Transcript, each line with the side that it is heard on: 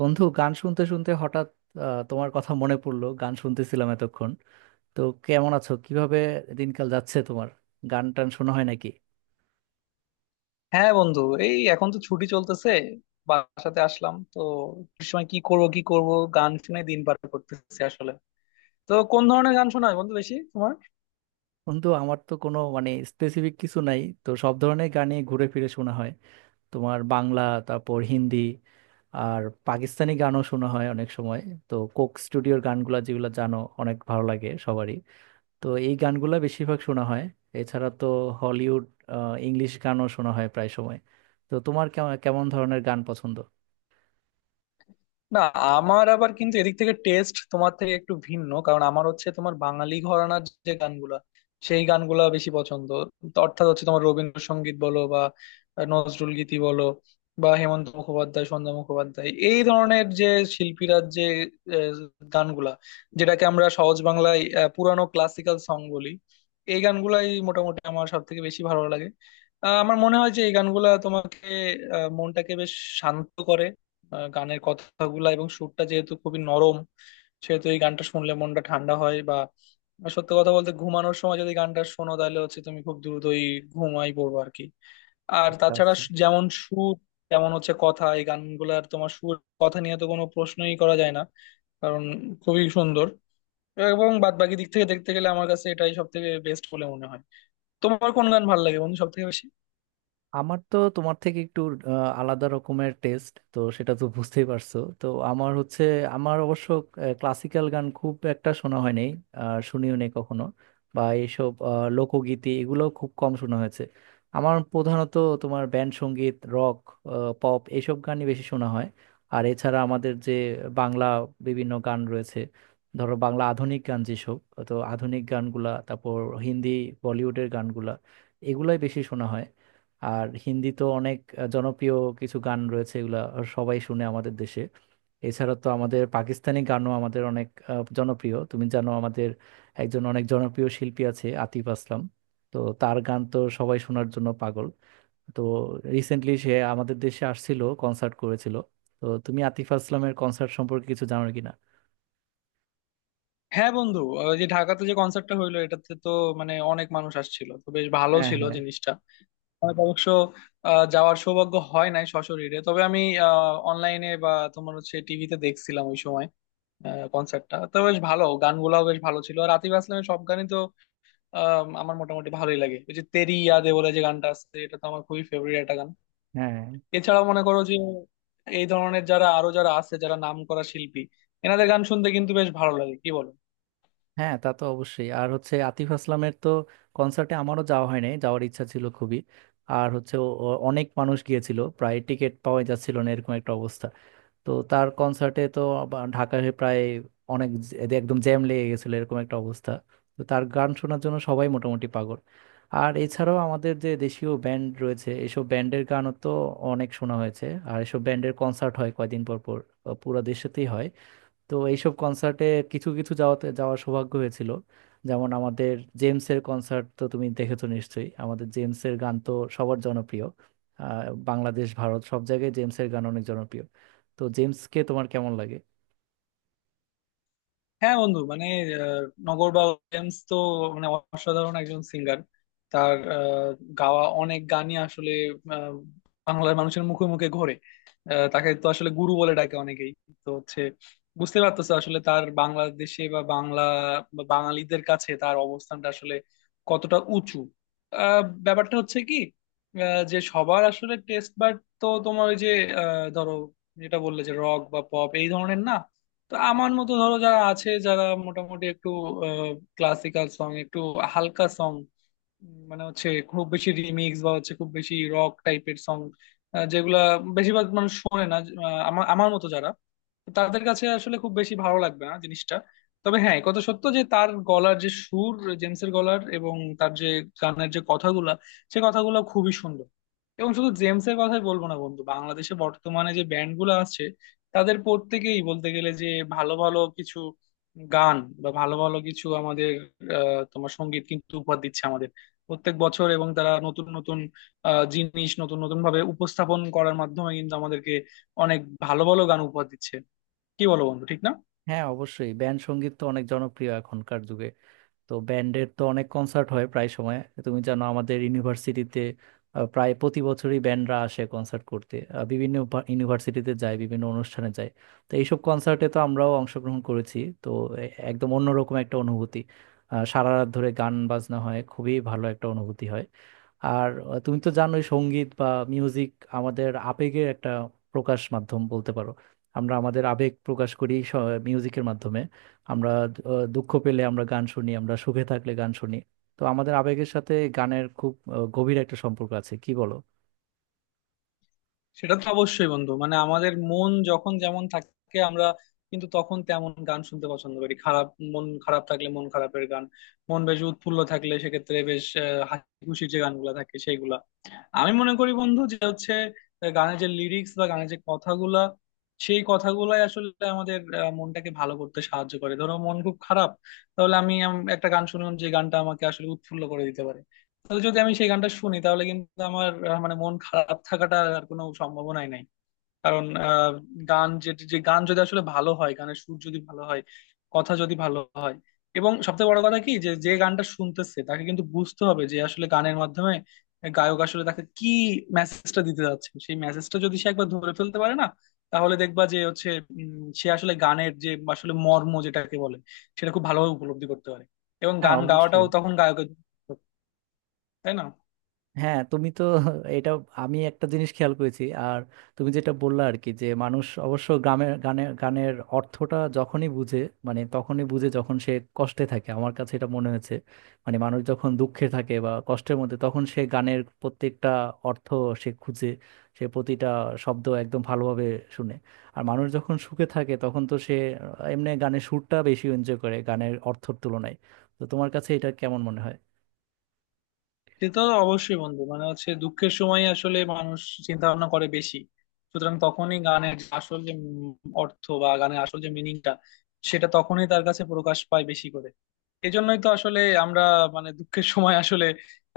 right: বন্ধু গান শুনতে শুনতে হঠাৎ তোমার কথা মনে পড়লো। গান শুনতেছিলাম এতক্ষণ। তো কেমন আছো? কিভাবে দিনকাল যাচ্ছে তোমার? গান টান শোনা হয় নাকি?
left: হ্যাঁ বন্ধু। এখন তো ছুটি চলতেছে। বাসাতে আসলাম তো, ছুটির সময় কি করব কি করব, গান শুনে দিন পার করতেছি আসলে। তো কোন ধরনের গান শোনা হয় বন্ধু বেশি তোমার?
right: বন্ধু আমার তো কোনো মানে স্পেসিফিক কিছু নাই তো, সব ধরনের গানই ঘুরে ফিরে শোনা হয়। তোমার বাংলা, তারপর হিন্দি, আর পাকিস্তানি গানও শোনা হয় অনেক সময়। তো কোক স্টুডিওর গানগুলা, যেগুলো জানো অনেক ভালো লাগে সবারই, তো এই গানগুলা বেশিরভাগ শোনা হয়। এছাড়া তো হলিউড, ইংলিশ গানও শোনা হয় প্রায় সময়। তো তোমার কেমন কেমন ধরনের গান পছন্দ?
left: না, আমার আবার কিন্তু এদিক থেকে টেস্ট তোমার থেকে একটু ভিন্ন, কারণ আমার হচ্ছে তোমার বাঙালি ঘরানার যে গানগুলা, সেই গানগুলা বেশি পছন্দ। তো অর্থাৎ হচ্ছে তোমার রবীন্দ্রসঙ্গীত বলো বা নজরুল গীতি বলো, বা হেমন্ত মুখোপাধ্যায়, সন্ধ্যা মুখোপাধ্যায়, এই ধরনের যে শিল্পীরা, যে আহ, গানগুলা, যেটাকে আমরা সহজ বাংলায় পুরানো ক্লাসিক্যাল সং বলি, এই গানগুলাই মোটামুটি আমার সব থেকে বেশি ভালো লাগে। আমার মনে হয় যে এই গানগুলা তোমাকে, মনটাকে বেশ শান্ত করে। গানের কথাগুলা এবং সুরটা যেহেতু খুবই নরম, সেহেতু এই গানটা শুনলে মনটা ঠান্ডা হয়। বা সত্য কথা বলতে, ঘুমানোর সময় যদি গানটা শোনো, তাহলে হচ্ছে তুমি খুব দ্রুতই ঘুমাই পড়বো আর কি। আর
right: আচ্ছা,
left: তাছাড়া
right: আচ্ছা।
left: যেমন সুর, তেমন হচ্ছে কথা। এই গানগুলার তোমার সুর, কথা নিয়ে তো কোনো প্রশ্নই করা যায় না, কারণ খুবই সুন্দর। এবং বাদ বাকি দিক থেকে দেখতে গেলে আমার কাছে এটাই সব থেকে বেস্ট বলে মনে হয়। তোমার কোন গান ভালো লাগে বন্ধু সব থেকে বেশি?
right: আমার তো তোমার থেকে একটু আলাদা রকমের টেস্ট, তো সেটা তো বুঝতেই পারছো তো। আমার হচ্ছে, আমার অবশ্য ক্লাসিক্যাল গান খুব একটা শোনা হয় নাই, আর শুনিও নেই কখনো। বা এইসব লোকগীতি এগুলো খুব কম শোনা হয়েছে। আমার প্রধানত তোমার ব্যান্ড সঙ্গীত, রক, পপ, এইসব গানই বেশি শোনা হয়। আর এছাড়া আমাদের যে বাংলা বিভিন্ন গান রয়েছে, ধরো বাংলা আধুনিক গান যেসব, তো আধুনিক গানগুলা, তারপর হিন্দি বলিউডের গানগুলা, এগুলাই বেশি শোনা হয়। আর হিন্দি তো অনেক জনপ্রিয় কিছু গান রয়েছে, এগুলা সবাই শুনে আমাদের দেশে। এছাড়া তো আমাদের পাকিস্তানি গানও আমাদের অনেক জনপ্রিয়। তুমি জানো আমাদের একজন অনেক জনপ্রিয় শিল্পী আছে আতিফ আসলাম। তো তার গান তো সবাই শোনার জন্য পাগল। তো রিসেন্টলি সে আমাদের দেশে আসছিল, কনসার্ট করেছিল। তো তুমি আতিফ আসলামের কনসার্ট সম্পর্কে কিছু জানো কিনা?
left: হ্যাঁ বন্ধু, ওই যে ঢাকাতে যে কনসার্টটা হইলো, এটাতে তো মানে অনেক মানুষ আসছিল, তো বেশ ভালো
right: হ্যাঁ,
left: ছিল
right: হ্যাঁ,
left: জিনিসটা। আমার অবশ্য যাওয়ার সৌভাগ্য হয় নাই সশরীরে, তবে আমি অনলাইনে বা তোমার হচ্ছে টিভিতে দেখছিলাম ওই সময়। কনসার্টটা তো বেশ ভালো, গানগুলাও বেশ ভালো ছিল। আর আতিফ আসলামের সব গানই তো আমার মোটামুটি ভালোই লাগে। ওই যে তেরি ইয়াদে বলে যে গানটা আছে, এটা তো আমার খুবই ফেভারিট একটা গান।
right: হ্যাঁ।
left: এছাড়াও মনে করো যে এই ধরনের যারা আরো যারা আছে, যারা নাম করা শিল্পী, এনাদের গান শুনতে কিন্তু বেশ ভালো লাগে, কি বলো?
right: হ্যাঁ, তা তো অবশ্যই। আর হচ্ছে আতিফ আসলামের তো কনসার্টে আমারও যাওয়া হয় নাই, যাওয়ার ইচ্ছা ছিল খুবই। আর হচ্ছে ও অনেক মানুষ গিয়েছিল, প্রায় টিকিট পাওয়া যাচ্ছিল না এরকম একটা অবস্থা। তো তার কনসার্টে তো আবার ঢাকায় প্রায় অনেক এদের একদম জ্যাম লেগে গেছিল এরকম একটা অবস্থা। তো তার গান শোনার জন্য সবাই মোটামুটি পাগল। আর এছাড়াও আমাদের যে দেশীয় ব্যান্ড রয়েছে, এসব ব্যান্ডের গানও তো অনেক শোনা হয়েছে। আর এসব ব্যান্ডের কনসার্ট হয় কয়দিন পর পর, পুরো দেশেতেই হয়। তো এইসব কনসার্টে কিছু কিছু যাওয়াতে, যাওয়ার সৌভাগ্য হয়েছিল। যেমন আমাদের জেমসের কনসার্ট তো তুমি দেখেছো নিশ্চয়ই। আমাদের জেমসের গান তো সবার জনপ্রিয়। আহ, বাংলাদেশ, ভারত, সব জায়গায় জেমসের গান অনেক জনপ্রিয়। তো জেমসকে তোমার কেমন লাগে?
left: হ্যাঁ বন্ধু, মানে আহ, নগরবা উইলিয়ামস তো মানে অসাধারণ একজন সিঙ্গার। তার গাওয়া অনেক গানই আসলে আহ, বাংলার মানুষের মুখে মুখে ঘোরে। তাকে তো আসলে গুরু বলে ডাকে অনেকেই। তো হচ্ছে বুঝতে পারতেছে আসলে তার বাংলাদেশে বা বাংলা বা বাঙালিদের কাছে তার অবস্থানটা আসলে কতটা উঁচু। আহ, ব্যাপারটা হচ্ছে কি, যে সবার আসলে টেস্ট বাট, তো তোমার ওই যে ধরো, যেটা বললে যে রক বা পপ এই ধরনের না, তো আমার মতো ধরো যারা আছে, যারা মোটামুটি একটু ক্লাসিক্যাল সং, একটু হালকা সং, মানে হচ্ছে খুব বেশি রিমিক্স বা হচ্ছে খুব বেশি রক টাইপের সং যেগুলা বেশিরভাগ মানুষ শোনে না, আহ, আমার আমার মতো যারা, তো তাদের কাছে আসলে খুব বেশি ভালো লাগবে না জিনিসটা। তবে হ্যাঁ, এ কথা সত্য যে তার গলার যে সুর, জেমসের গলার, এবং তার যে গানের যে কথাগুলা, সে কথাগুলো খুবই সুন্দর। এবং শুধু জেমসের কথাই বলবো না বন্ধু, বাংলাদেশে বর্তমানে যে ব্যান্ড গুলো আছে, তাদের প্রত্যেকেই বলতে গেলে যে ভালো ভালো কিছু গান বা ভালো ভালো কিছু আমাদের তোমার সঙ্গীত কিন্তু উপহার দিচ্ছে আমাদের প্রত্যেক বছর। এবং তারা নতুন নতুন জিনিস নতুন নতুন ভাবে উপস্থাপন করার মাধ্যমে কিন্তু আমাদেরকে অনেক ভালো ভালো গান উপহার দিচ্ছে, কি বলো বন্ধু ঠিক না?
right: হ্যাঁ, অবশ্যই ব্যান্ড সঙ্গীত তো অনেক জনপ্রিয় এখনকার যুগে। তো ব্যান্ডের তো অনেক কনসার্ট হয় প্রায় সময়। তুমি জানো আমাদের ইউনিভার্সিটিতে প্রায় প্রতি বছরই ব্যান্ডরা আসে কনসার্ট করতে। বিভিন্ন ইউনিভার্সিটিতে যায়, বিভিন্ন অনুষ্ঠানে যায়। তো এইসব কনসার্টে তো আমরাও অংশগ্রহণ করেছি তো। একদম অন্যরকম একটা অনুভূতি। সারা রাত ধরে গান বাজনা হয়, খুবই ভালো একটা অনুভূতি হয়। আর তুমি তো জানোই সঙ্গীত বা মিউজিক আমাদের আবেগের একটা প্রকাশ মাধ্যম বলতে পারো। আমরা আমাদের আবেগ প্রকাশ করি মিউজিকের মাধ্যমে। আমরা দুঃখ পেলে আমরা গান শুনি, আমরা সুখে থাকলে গান শুনি। তো আমাদের আবেগের সাথে গানের খুব গভীর একটা সম্পর্ক আছে, কি বলো?
left: সেটা তো অবশ্যই বন্ধু, মানে আমাদের মন যখন যেমন থাকে, আমরা কিন্তু তখন তেমন গান শুনতে পছন্দ করি। খারাপ, মন খারাপ থাকলে মন খারাপের গান, মন বেশ উৎফুল্ল থাকলে সেক্ষেত্রে বেশ হাসি খুশির যে গানগুলা থাকে সেইগুলা। আমি মনে করি বন্ধু যে হচ্ছে গানের যে লিরিক্স বা গানের যে কথাগুলা, সেই কথাগুলাই আসলে আমাদের মনটাকে ভালো করতে সাহায্য করে। ধরো মন খুব খারাপ, তাহলে আমি একটা গান শুনলাম যে গানটা আমাকে আসলে উৎফুল্ল করে দিতে পারে, তাহলে যদি আমি সেই গানটা শুনি, তাহলে কিন্তু আমার মানে মন খারাপ থাকাটা আর কোনো সম্ভাবনাই নাই। কারণ গান, যে যে গান যদি আসলে ভালো হয়, গানের সুর যদি ভালো হয়, কথা যদি ভালো হয়, এবং সবচেয়ে বড় কথা কি, যে যে গানটা শুনতেছে তাকে কিন্তু বুঝতে হবে যে আসলে গানের মাধ্যমে গায়ক আসলে তাকে কি মেসেজটা দিতে যাচ্ছে। সেই মেসেজটা যদি সে একবার ধরে ফেলতে পারে না, তাহলে দেখবা যে হচ্ছে সে আসলে গানের যে আসলে মর্ম যেটাকে বলে, সেটা খুব ভালোভাবে উপলব্ধি করতে পারে। এবং
right: হ্যাঁ,
left: গান
right: অবশ্যই।
left: গাওয়াটাও তখন গায়কের, তাই না?
right: হ্যাঁ, তুমি তো, এটা, আমি একটা জিনিস খেয়াল করেছি। আর তুমি যেটা বললা আর কি, যে মানুষ অবশ্য গ্রামের গানের গানের অর্থটা যখনই বুঝে, মানে তখনই বুঝে যখন সে কষ্টে থাকে, আমার কাছে এটা মনে হয়েছে। মানে মানুষ যখন দুঃখে থাকে বা কষ্টের মধ্যে তখন সে গানের প্রত্যেকটা অর্থ সে খুঁজে, সে প্রতিটা শব্দ একদম ভালোভাবে শুনে। আর মানুষ যখন সুখে থাকে তখন তো সে এমনি গানের সুরটা বেশি এনজয় করে গানের অর্থের তুলনায়। তো তোমার কাছে এটা কেমন মনে হয়?
left: সে তো অবশ্যই বন্ধু, মানে হচ্ছে দুঃখের সময় আসলে মানুষ চিন্তা ভাবনা করে বেশি। সুতরাং তখনই গানের যে আসল যে অর্থ বা গানের আসল যে মিনিংটা, সেটা তখনই তার কাছে প্রকাশ পায় বেশি করে। এজন্যই তো আসলে আমরা মানে দুঃখের সময় আসলে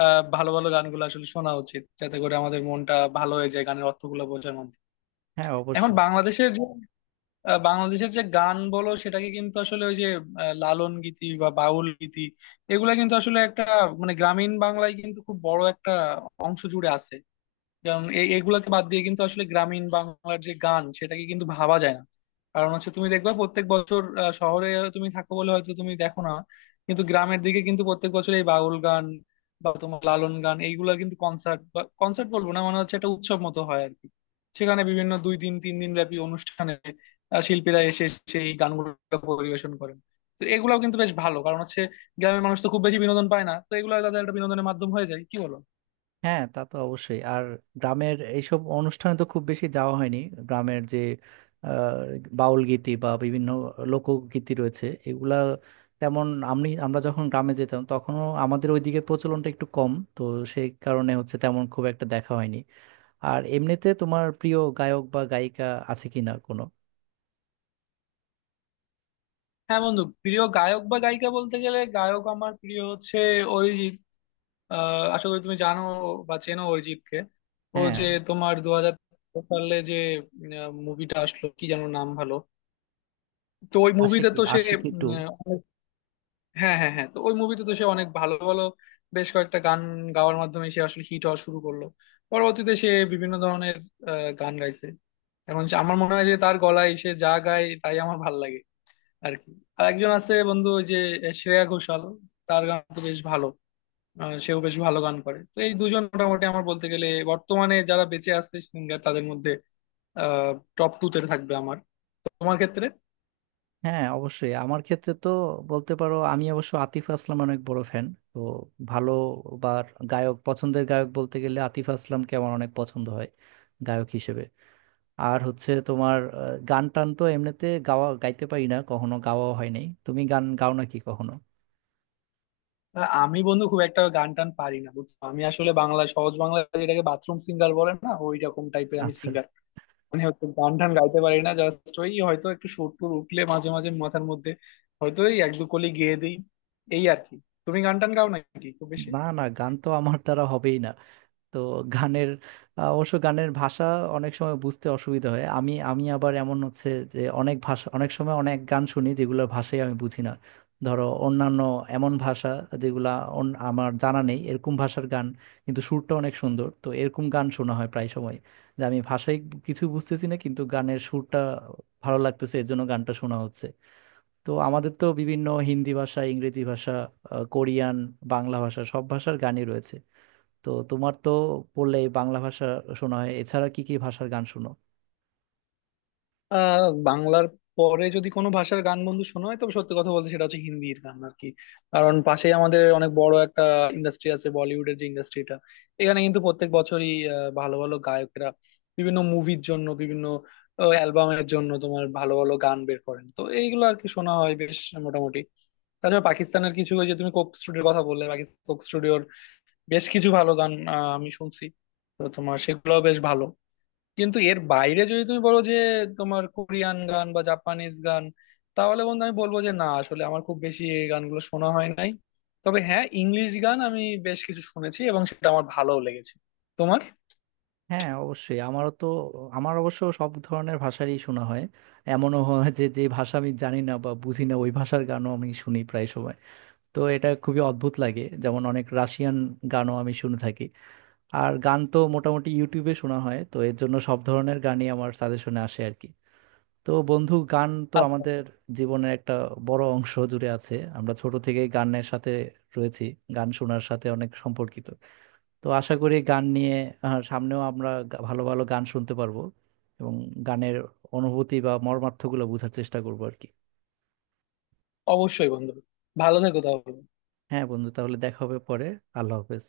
left: আহ ভালো ভালো গানগুলো আসলে শোনা উচিত, যাতে করে আমাদের মনটা ভালো হয়ে যায় গানের অর্থগুলো বোঝার মধ্যে।
right: হ্যাঁ,
left: এখন
right: অবশ্যই।
left: বাংলাদেশের যে আহ বাংলাদেশের যে গান বলো, সেটাকে কিন্তু আসলে ওই যে লালন গীতি বা বাউল গীতি, এগুলা কিন্তু আসলে একটা মানে গ্রামীণ বাংলায় কিন্তু খুব বড় একটা অংশ জুড়ে আছে। কারণ এগুলাকে বাদ দিয়ে কিন্তু আসলে গ্রামীণ বাংলার যে গান, সেটাকে কিন্তু ভাবা যায় না। কারণ হচ্ছে তুমি দেখবা প্রত্যেক বছর শহরে তুমি থাকো বলে হয়তো তুমি দেখো না, কিন্তু গ্রামের দিকে কিন্তু প্রত্যেক বছর এই বাউল গান বা তোমার লালন গান এইগুলার কিন্তু কনসার্ট, বা কনসার্ট বলবো না, মানে হচ্ছে একটা উৎসব মতো হয় আর কি। সেখানে বিভিন্ন দুই দিন তিন দিন ব্যাপী অনুষ্ঠানে শিল্পীরা এসে সেই গানগুলো পরিবেশন করেন। তো এগুলাও কিন্তু বেশ ভালো, কারণ হচ্ছে গ্রামের মানুষ তো খুব বেশি বিনোদন পায় না, তো এগুলো তাদের একটা বিনোদনের মাধ্যম হয়ে যায়, কি বলো?
right: হ্যাঁ, তা তো অবশ্যই। আর গ্রামের এইসব অনুষ্ঠানে তো খুব বেশি যাওয়া হয়নি। গ্রামের যে আহ, বাউল গীতি বা বিভিন্ন লোকগীতি রয়েছে এগুলা তেমন, আমি আমরা যখন গ্রামে যেতাম তখনও আমাদের ওইদিকে প্রচলনটা একটু কম তো, সেই কারণে হচ্ছে তেমন খুব একটা দেখা হয়নি। আর এমনিতে তোমার প্রিয় গায়ক বা গায়িকা আছে কিনা কোনো?
left: হ্যাঁ বন্ধু, প্রিয় গায়ক বা গায়িকা বলতে গেলে, গায়ক আমার প্রিয় হচ্ছে অরিজিৎ। আশা করি তুমি জানো বা চেনো অরিজিৎকে। ও
right: হ্যাঁ।
left: যে তোমার 2000 সালে যে মুভিটা আসলো, কি যেন নাম ভালো, তো ওই মুভিতে
right: আশিকি,
left: তো সে
right: আশিকি টু।
left: উম, অনেক- হ্যাঁ হ্যাঁ হ্যাঁ, তো ওই মুভিতে তো সে অনেক ভালো ভালো বেশ কয়েকটা গান গাওয়ার মাধ্যমে সে আসলে হিট হওয়া শুরু করলো। পরবর্তীতে সে বিভিন্ন ধরনের গান গাইছে। আমার মনে হয় যে তার গলায় সে যা গায় তাই আমার ভাল লাগে আর কি। আর একজন আছে বন্ধু ওই যে শ্রেয়া ঘোষাল, তার গান তো বেশ ভালো। সেও বেশ ভালো গান করে। তো এই দুজন মোটামুটি আমার বলতে গেলে বর্তমানে যারা বেঁচে আছে সিঙ্গার তাদের মধ্যে টপ টু তে থাকবে আমার। তোমার ক্ষেত্রে?
right: হ্যাঁ, অবশ্যই। আমার ক্ষেত্রে তো বলতে পারো আমি অবশ্য আতিফ আসলাম অনেক বড় ফ্যান। তো ভালো বা গায়ক, পছন্দের গায়ক বলতে গেলে আতিফ আসলামকে আমার অনেক পছন্দ হয় গায়ক হিসেবে। আর হচ্ছে তোমার গান টান তো এমনিতে গাওয়া, গাইতে পারি না, কখনো গাওয়া হয় নাই। তুমি গান গাও নাকি কখনো?
left: আমি বন্ধু খুব একটা গান টান পারি না বুঝছো। আমি আসলে বাংলা, সহজ বাংলা যেটাকে বাথরুম সিঙ্গার বলে না, ওই রকম টাইপের আমি
right: আচ্ছা।
left: সিঙ্গার। মানে হচ্ছে গান টান গাইতে পারি না, জাস্ট ওই হয়তো একটু সুর টুর উঠলে মাঝে মাঝে মাথার মধ্যে, হয়তো এক দু কলি গেয়ে দিই এই আর কি। তুমি গান টান গাও নাকি খুব বেশি?
right: না, না, গান তো আমার দ্বারা হবেই না। তো গানের অবশ্য গানের ভাষা অনেক সময় বুঝতে অসুবিধা হয়। আমি আমি আবার এমন হচ্ছে যে অনেক ভাষা, অনেক সময় অনেক গান শুনি যেগুলোর ভাষাই আমি বুঝি না। ধরো অন্যান্য এমন ভাষা যেগুলা আমার জানা নেই এরকম ভাষার গান, কিন্তু সুরটা অনেক সুন্দর, তো এরকম গান শোনা হয় প্রায় সময়। যে আমি ভাষাই কিছু বুঝতেছি না কিন্তু গানের সুরটা ভালো লাগতেছে, এর জন্য গানটা শোনা হচ্ছে। তো আমাদের তো বিভিন্ন হিন্দি ভাষা, ইংরেজি ভাষা, কোরিয়ান, বাংলা ভাষা, সব ভাষার গানই রয়েছে। তো তোমার তো পড়লে এই বাংলা ভাষা শোনা হয়, এছাড়া কি কি ভাষার গান শোনো?
left: আহ, বাংলার পরে যদি কোনো ভাষার গান বন্ধু শোনা হয়, তবে সত্যি কথা বলতে সেটা হচ্ছে হিন্দির গান আর কি। কারণ পাশেই আমাদের অনেক বড় একটা ইন্ডাস্ট্রি আছে বলিউডের, যে ইন্ডাস্ট্রিটা এখানে কিন্তু প্রত্যেক বছরই ভালো ভালো গায়কেরা বিভিন্ন মুভির জন্য, বিভিন্ন অ্যালবামের জন্য তোমার ভালো ভালো গান বের করেন। তো এইগুলো আর কি শোনা হয় বেশ মোটামুটি। তাছাড়া পাকিস্তানের কিছু, ওই যে তুমি কোক স্টুডিওর কথা বললে, পাকিস্তান কোক স্টুডিওর বেশ কিছু ভালো গান আমি শুনছি, তো তোমার সেগুলো বেশ ভালো। কিন্তু এর বাইরে যদি তুমি বলো যে তোমার কোরিয়ান গান বা জাপানিজ গান, তাহলে বন্ধু আমি বলবো যে না, আসলে আমার খুব বেশি এই গানগুলো শোনা হয় নাই। তবে হ্যাঁ, ইংলিশ গান আমি বেশ কিছু শুনেছি এবং সেটা আমার ভালোও লেগেছে। তোমার?
right: হ্যাঁ, অবশ্যই। আমারও তো, আমার অবশ্য সব ধরনের ভাষারই শোনা হয়। এমনও হয় যে যে ভাষা আমি জানি না বা বুঝি না, ওই ভাষার গানও আমি শুনি প্রায় সময়। তো এটা খুবই অদ্ভুত লাগে। যেমন অনেক রাশিয়ান গানও আমি শুনে থাকি। আর গান তো মোটামুটি ইউটিউবে শোনা হয়, তো এর জন্য সব ধরনের গানই আমার সাজেশনে আসে আর কি। তো বন্ধু গান তো
left: আচ্ছা।
right: আমাদের জীবনের একটা বড় অংশ জুড়ে আছে। আমরা ছোট থেকে গানের সাথে রয়েছি, গান শোনার সাথে অনেক সম্পর্কিত। তো আশা করি গান নিয়ে সামনেও আমরা ভালো ভালো গান শুনতে পারবো, এবং গানের অনুভূতি বা মর্মার্থগুলো বোঝার চেষ্টা করবো আর কি।
left: অবশ্যই বন্ধু। ভালো থেকো তাহলে।
right: হ্যাঁ বন্ধু, তাহলে দেখা হবে পরে। আল্লাহ হাফেজ।